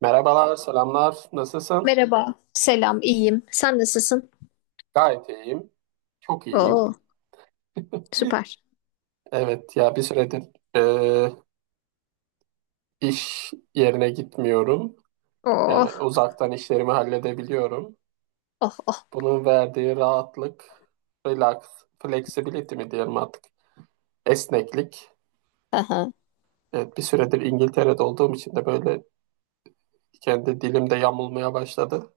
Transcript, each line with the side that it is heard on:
right: Merhabalar, selamlar. Nasılsın?
left: Merhaba. Selam, iyiyim. Sen nasılsın?
right: Gayet iyiyim. Çok iyiyim.
left: Oo, süper.
right: Evet ya bir süredir e, iş yerine gitmiyorum. Yani
left: Oh,
right: uzaktan işlerimi halledebiliyorum.
left: oh, oh.
right: Bunun verdiği rahatlık, relax, flexibility mi diyelim artık, esneklik.
left: Aha.
right: Evet bir süredir İngiltere'de olduğum için de böyle kendi dilimde yamulmaya başladı.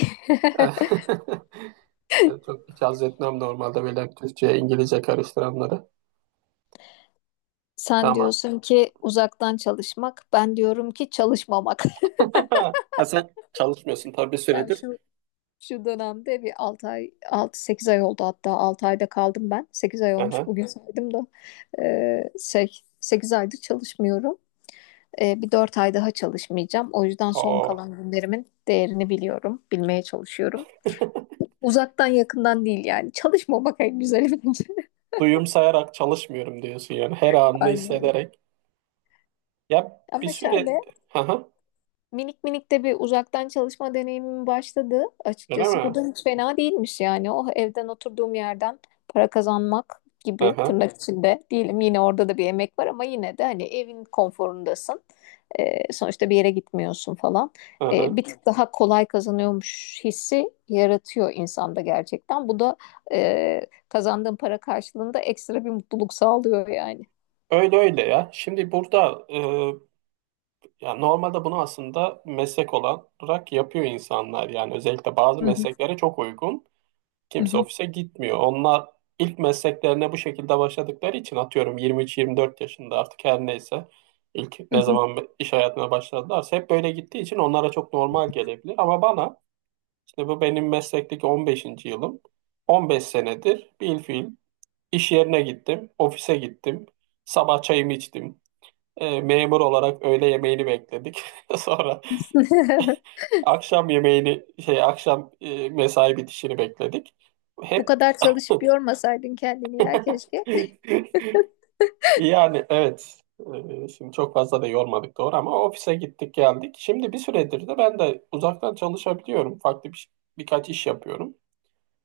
right: Ben çok hiç haz etmem normalde böyle Türkçe'ye İngilizce karıştıranları.
left: Sen
right: Ama
left: diyorsun ki uzaktan çalışmak, ben diyorum ki çalışmamak.
right: ha, sen çalışmıyorsun tabii bir
left: Ben
right: süredir.
left: şu dönemde bir 6 ay, 6 sekiz ay oldu hatta 6 ayda kaldım ben. 8 ay olmuş
right: Aha.
left: bugün saydım da. 8 aydır çalışmıyorum. Bir 4 ay daha çalışmayacağım. O yüzden son
right: Aa.
left: kalan günlerimin değerini biliyorum, bilmeye çalışıyorum. Uzaktan yakından değil yani. Çalışmamak en güzeli bence.
right: Duyum sayarak çalışmıyorum diyorsun yani. Her anını
left: Aynen. Öyle.
right: hissederek. Ya bir
left: Ama
right: süre...
left: şöyle
right: Aha.
left: minik minik de bir uzaktan çalışma deneyimim başladı
right: Öyle
left: açıkçası. Bu
right: mi?
left: da hiç fena değilmiş yani. O evden oturduğum yerden para kazanmak gibi
right: Aha.
left: tırnak içinde diyelim, yine orada da bir emek var ama yine de hani evin konforundasın. Sonuçta bir yere gitmiyorsun falan.
right: Aha.
left: Bir tık daha kolay kazanıyormuş hissi yaratıyor insanda gerçekten. Bu da e, kazandığın para karşılığında ekstra bir mutluluk sağlıyor yani.
right: Öyle öyle ya. Şimdi burada ya normalde bunu aslında meslek olarak yapıyor insanlar. Yani özellikle bazı
left: Hı hı,
right: mesleklere çok uygun.
left: hı
right: Kimse
left: hı,
right: ofise gitmiyor. Onlar ilk mesleklerine bu şekilde başladıkları için atıyorum 23-24 yaşında artık her neyse ilk
left: hı
right: ne
left: hı.
right: zaman iş hayatına başladılarsa hep böyle gittiği için onlara çok normal gelebilir. Ama bana işte bu benim meslekteki 15. yılım, 15 senedir bilfiil iş yerine gittim, ofise gittim, sabah çayımı içtim. Memur olarak öğle yemeğini bekledik. Sonra akşam yemeğini şey akşam mesai bitişini bekledik.
left: Bu
right: Hep...
left: kadar çalışıp yormasaydın kendini ya keşke.
right: Yani evet. Şimdi çok fazla da yormadık doğru ama ofise gittik geldik. Şimdi bir süredir de ben de uzaktan çalışabiliyorum. Farklı birkaç iş yapıyorum.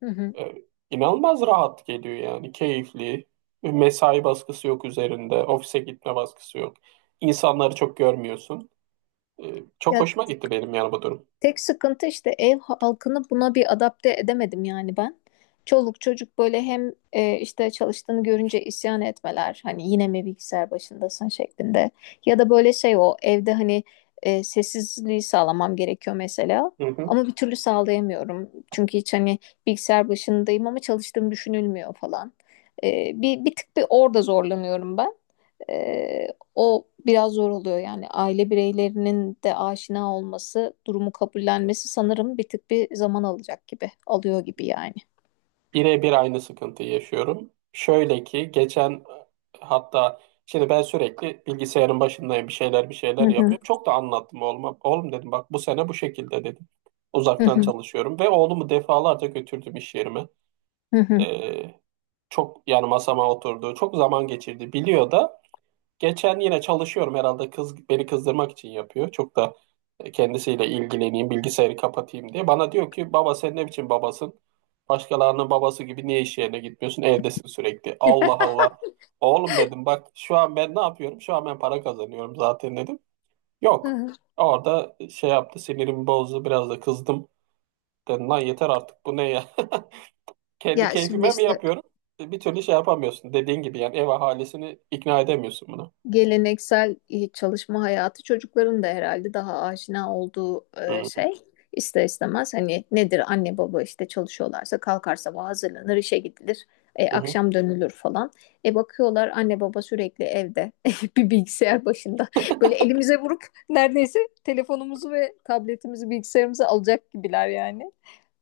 left: Hı hı.
right: Ee, inanılmaz rahat geliyor yani. Keyifli. Mesai baskısı yok üzerinde. Ofise gitme baskısı yok. İnsanları çok görmüyorsun. Çok
left: Ya,
right: hoşuma gitti benim yani bu durum.
left: tek sıkıntı işte ev halkını buna bir adapte edemedim yani ben. Çoluk çocuk böyle hem işte çalıştığını görünce isyan etmeler, hani yine mi bilgisayar başındasın şeklinde, ya da böyle şey, o evde hani sessizliği sağlamam gerekiyor mesela
right: Hı hı.
left: ama bir türlü sağlayamıyorum çünkü hiç hani bilgisayar başındayım ama çalıştığım düşünülmüyor falan. Bir tık bir orada zorlanıyorum ben. Ee, O biraz zor oluyor yani, aile bireylerinin de aşina olması, durumu kabullenmesi sanırım bir tık bir zaman alacak gibi, alıyor gibi yani.
right: Birebir aynı sıkıntıyı yaşıyorum. Şöyle ki hatta şimdi ben sürekli bilgisayarın başındayım bir şeyler bir
left: Hı
right: şeyler
left: hı.
right: yapıyorum. Çok da anlattım oğluma. Oğlum dedim bak bu sene bu şekilde dedim.
left: Hı
right: Uzaktan
left: hı.
right: çalışıyorum ve oğlumu defalarca götürdüm iş yerime.
left: Hı hı.
right: Ee, Çok yani masama oturdu. Çok zaman geçirdi. Biliyor da. Geçen yine çalışıyorum herhalde, kız beni kızdırmak için yapıyor. Çok da kendisiyle ilgileneyim, bilgisayarı kapatayım diye. Bana diyor ki baba sen ne biçim babasın? Başkalarının babası gibi niye iş yerine gitmiyorsun? Evdesin sürekli. Allah Allah. Oğlum dedim bak şu an ben ne yapıyorum? Şu an ben para kazanıyorum zaten dedim.
left: Hı
right: Yok.
left: hı.
right: Orada şey yaptı, sinirimi bozdu biraz da kızdım. Dedim lan yeter artık bu ne ya? Kendi
left: Ya şimdi
right: keyfime mi
left: işte
right: yapıyorum? Bir türlü şey yapamıyorsun. Dediğin gibi yani ev ahalisini ikna edemiyorsun buna.
left: geleneksel çalışma hayatı çocukların da herhalde daha aşina olduğu e,
right: Hı
left: şey ister istemez hani nedir, anne baba işte çalışıyorlarsa kalkar, sabah hazırlanır, işe gidilir,
right: hı.
left: akşam dönülür falan. E, bakıyorlar anne baba sürekli evde bir bilgisayar başında böyle elimize vurup neredeyse telefonumuzu ve tabletimizi bilgisayarımıza alacak gibiler yani.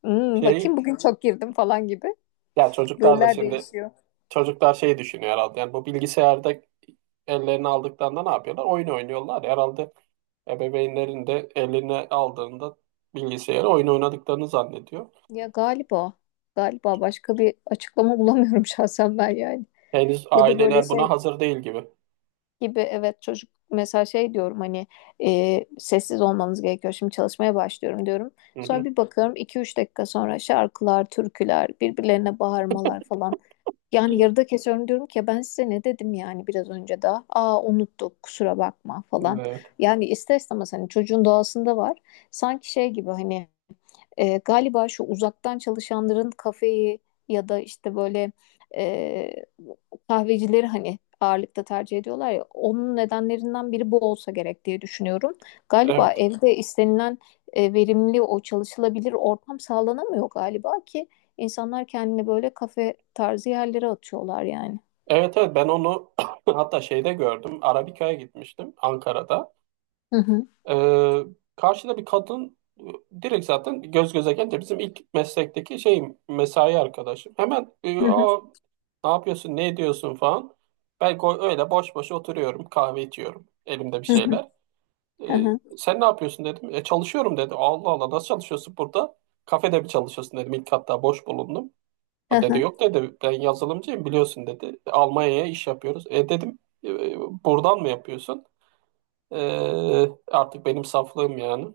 left: Hmm,
right: Şey
left: bakayım bugün çok girdim falan gibi,
right: Ya çocuklar da
left: roller
right: şimdi
left: değişiyor.
right: çocuklar şey düşünüyor herhalde. Yani bu bilgisayarda ellerini aldıklarında ne yapıyorlar? Oyun oynuyorlar. Herhalde ebeveynlerin de eline aldığında bilgisayarı oyun oynadıklarını zannediyor.
left: Ya galiba, galiba başka bir açıklama bulamıyorum şahsen ben yani.
right: Henüz
left: Ya da böyle
right: aileler buna
left: şey
right: hazır değil gibi.
left: gibi, evet, çocuk mesela şey diyorum hani, sessiz olmanız gerekiyor şimdi, çalışmaya başlıyorum diyorum.
right: Hı
left: Sonra
right: hı.
left: bir bakıyorum iki üç dakika sonra şarkılar, türküler, birbirlerine bağırmalar falan. Yani yarıda kesiyorum, diyorum ki "Ya ben size ne dedim yani biraz önce daha." "Aa, unuttuk, kusura bakma" falan.
right: Evet,
left: Yani ister istemez hani çocuğun doğasında var. Sanki şey gibi hani, galiba şu uzaktan çalışanların kafeyi ya da işte böyle e, kahvecileri hani ağırlıkta tercih ediyorlar ya, onun nedenlerinden biri bu olsa gerek diye düşünüyorum. Galiba
right: evet.
left: evde istenilen verimli o çalışılabilir ortam sağlanamıyor galiba ki insanlar kendini böyle kafe tarzı yerlere atıyorlar yani.
right: Evet, evet. Ben onu hatta şeyde gördüm. Arabika'ya gitmiştim Ankara'da.
left: Hı hı.
right: Ee, Karşıda bir kadın direkt zaten göz göze gelince bizim ilk meslekteki şeyim mesai arkadaşım. Hemen
left: Hı hı.
right: "Aa, ne yapıyorsun ne ediyorsun falan. Ben öyle boş boş oturuyorum, kahve içiyorum, elimde bir
left: Hı hı.
right: şeyler. Ee,
left: Hı hı.
right: Sen ne yapıyorsun dedim. E, çalışıyorum dedi. Allah Allah nasıl çalışıyorsun burada? Kafede mi çalışıyorsun dedim. İlk hatta boş bulundum. O dedi yok dedi ben yazılımcıyım biliyorsun dedi. Almanya'ya iş yapıyoruz. E dedim "E, buradan mı yapıyorsun? Ee, Artık benim saflığım yani.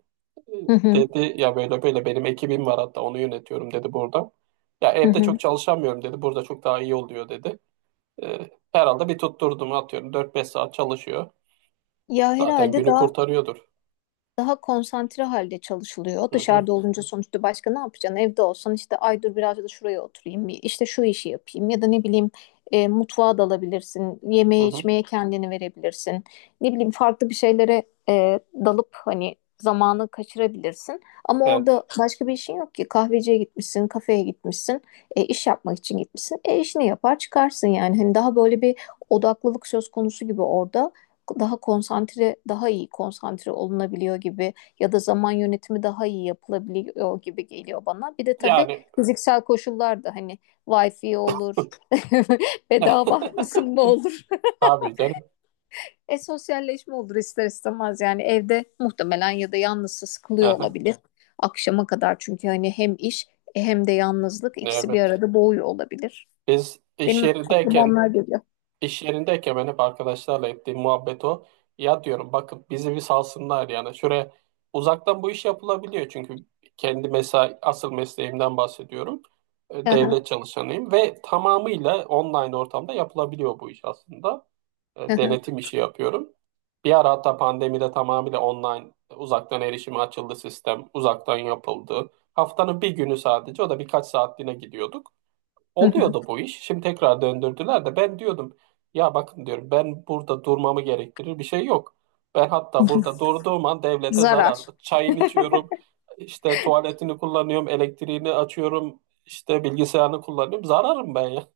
left: Hı hı.
right: Dedi ya böyle böyle benim ekibim var, hatta onu yönetiyorum dedi burada. Ya
left: Hı
right: evde
left: hı.
right: çok çalışamıyorum dedi. Burada çok daha iyi oluyor dedi. Herhalde bir tutturdum, atıyorum 4-5 saat çalışıyor.
left: Ya
right: Zaten
left: herhalde
right: günü
left: daha
right: kurtarıyordur.
left: daha konsantre halde çalışılıyor.
right: Hı hı,
left: Dışarıda olunca sonuçta başka ne yapacaksın? Evde olsan işte, ay dur biraz da şuraya oturayım, işte şu işi yapayım, ya da ne bileyim mutfağa dalabilirsin,
right: hı
left: yemeğe
right: hı.
left: içmeye kendini verebilirsin. Ne bileyim, farklı bir şeylere dalıp hani zamanı kaçırabilirsin. Ama orada
right: Evet.
left: başka bir işin yok ki. Kahveciye gitmişsin, kafeye gitmişsin, iş yapmak için gitmişsin. E, işini yapar çıkarsın yani. Hani daha böyle bir odaklılık söz konusu gibi orada, daha konsantre, daha iyi konsantre olunabiliyor gibi, ya da zaman yönetimi daha iyi yapılabiliyor gibi geliyor bana. Bir de tabii
right: Yani
left: fiziksel koşullar da hani, wifi olur, bedava ısınma olur.
right: tabii canım.
left: E, sosyalleşme olur ister istemez yani, evde muhtemelen ya da yalnızsa sıkılıyor
right: Aha,
left: olabilir. Akşama kadar, çünkü hani hem iş hem de yalnızlık, ikisi bir
right: evet.
left: arada boğuyor olabilir.
right: Biz iş
left: Benim aklıma
right: yerindeyken
left: onlar geliyor.
right: İş yerindeyken ben hep arkadaşlarla ettiğim muhabbet o. Ya diyorum bakın bizi bir salsınlar yani. Şuraya uzaktan bu iş yapılabiliyor çünkü kendi mesai, asıl mesleğimden bahsediyorum.
left: Hı hı,
right: Devlet çalışanıyım ve tamamıyla online ortamda yapılabiliyor bu iş aslında.
left: hı hı,
right: Denetim işi yapıyorum. Bir ara hatta pandemide tamamıyla online uzaktan erişime açıldı sistem. Uzaktan yapıldı. Haftanın bir günü sadece, o da birkaç saatliğine gidiyorduk.
left: hı hı.
right: Oluyordu bu iş. Şimdi tekrar döndürdüler de ben diyordum ya bakın diyorum ben burada durmamı gerektirir bir şey yok. Ben hatta burada durduğum an devlete zarar.
left: Zarar.
right: Çayını içiyorum, işte tuvaletini kullanıyorum, elektriğini açıyorum, işte bilgisayarını kullanıyorum. Zararım ben ya.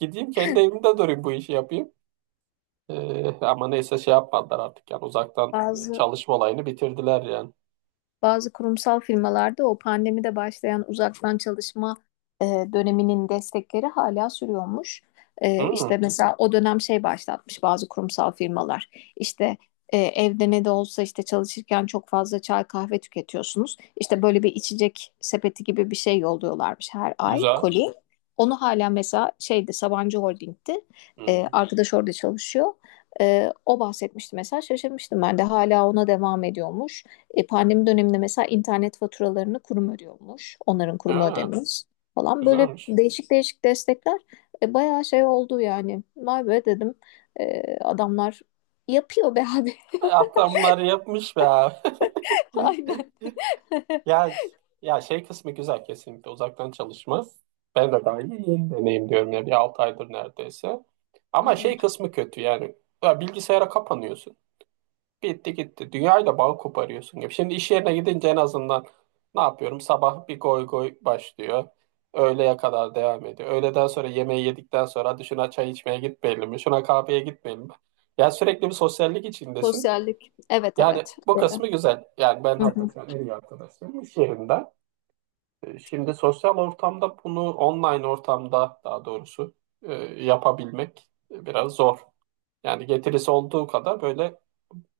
right: Gideyim kendi evimde durayım bu işi yapayım. Ama neyse şey yapmadılar artık yani uzaktan
left: Bazı
right: çalışma olayını bitirdiler yani.
left: Bazı kurumsal firmalarda o pandemide başlayan uzaktan çalışma e, döneminin destekleri hala sürüyormuş. E,
right: Hmm,
left: işte mesela o dönem şey başlatmış bazı kurumsal firmalar. İşte evde ne de olsa işte çalışırken çok fazla çay kahve tüketiyorsunuz. İşte böyle bir içecek sepeti gibi bir şey yolluyorlarmış her ay,
right: güzel.
left: koli. Onu hala mesela, şeydi, Sabancı Holding'ti. E,
right: Hmm.
left: arkadaş orada çalışıyor. E, o bahsetmişti mesela, şaşırmıştım ben de, hala ona devam ediyormuş. E, pandemi döneminde mesela internet faturalarını kurum ödüyormuş. Onların kurumu
right: Ha,
left: ödemiş falan. Böyle
right: güzelmiş.
left: değişik değişik destekler bayağı şey oldu yani. Vay be dedim. E, adamlar yapıyor be abi.
right: Hatta bunları yapmış be abi.
left: Aynen.
right: Ya, şey kısmı güzel kesinlikle uzaktan çalışma. Ben de daha yeni yeni deneyim diyorum ya, bir 6 aydır neredeyse.
left: Hı
right: Ama
left: hı.
right: şey kısmı kötü yani. Ya bilgisayara kapanıyorsun. Bitti gitti. Dünyayla bağ koparıyorsun gibi. Şimdi iş yerine gidince en azından ne yapıyorum? Sabah bir goy goy başlıyor. Öğleye kadar devam ediyor. Öğleden sonra yemeği yedikten sonra hadi şuna çay içmeye gitmeyelim mi? Şuna kahveye gitmeyelim mi? Ya sürekli bir sosyallik içindesin.
left: Sosyallik. Evet,
right: Yani
left: evet.
right: bu
left: E,
right: kısmı güzel. Yani ben hatta
left: hı
right: şu an en iyi arkadaşlarım iş yerinde. Şimdi sosyal ortamda bunu, online ortamda daha doğrusu yapabilmek biraz zor. Yani getirisi olduğu kadar böyle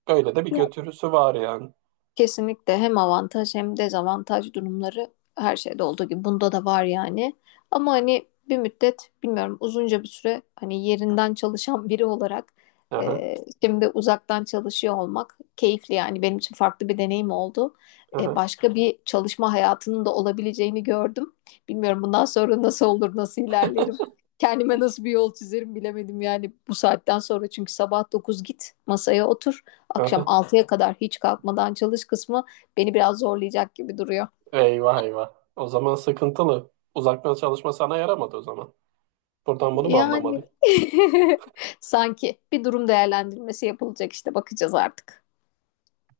right: böyle de bir
left: hı.
right: götürüsü var yani.
left: Kesinlikle hem avantaj hem dezavantaj durumları, her şeyde olduğu gibi bunda da var yani. Ama hani bir müddet, bilmiyorum, uzunca bir süre hani yerinden çalışan biri olarak
right: Aha,
left: e, şimdi uzaktan çalışıyor olmak keyifli yani, benim için farklı bir deneyim oldu. E,
right: aha,
left: başka bir çalışma hayatının da olabileceğini gördüm. Bilmiyorum bundan sonra nasıl olur, nasıl ilerlerim. Kendime nasıl bir yol çizerim bilemedim yani bu saatten sonra, çünkü sabah 9 git masaya otur, akşam
right: aha.
left: altıya kadar hiç kalkmadan çalış kısmı beni biraz zorlayacak gibi duruyor.
right: Eyvah eyvah. O zaman sıkıntılı. Uzaktan çalışma sana yaramadı o zaman. Buradan bunu mu
left: Yani
right: anlamalıyım?
left: sanki bir durum değerlendirmesi yapılacak, işte bakacağız artık.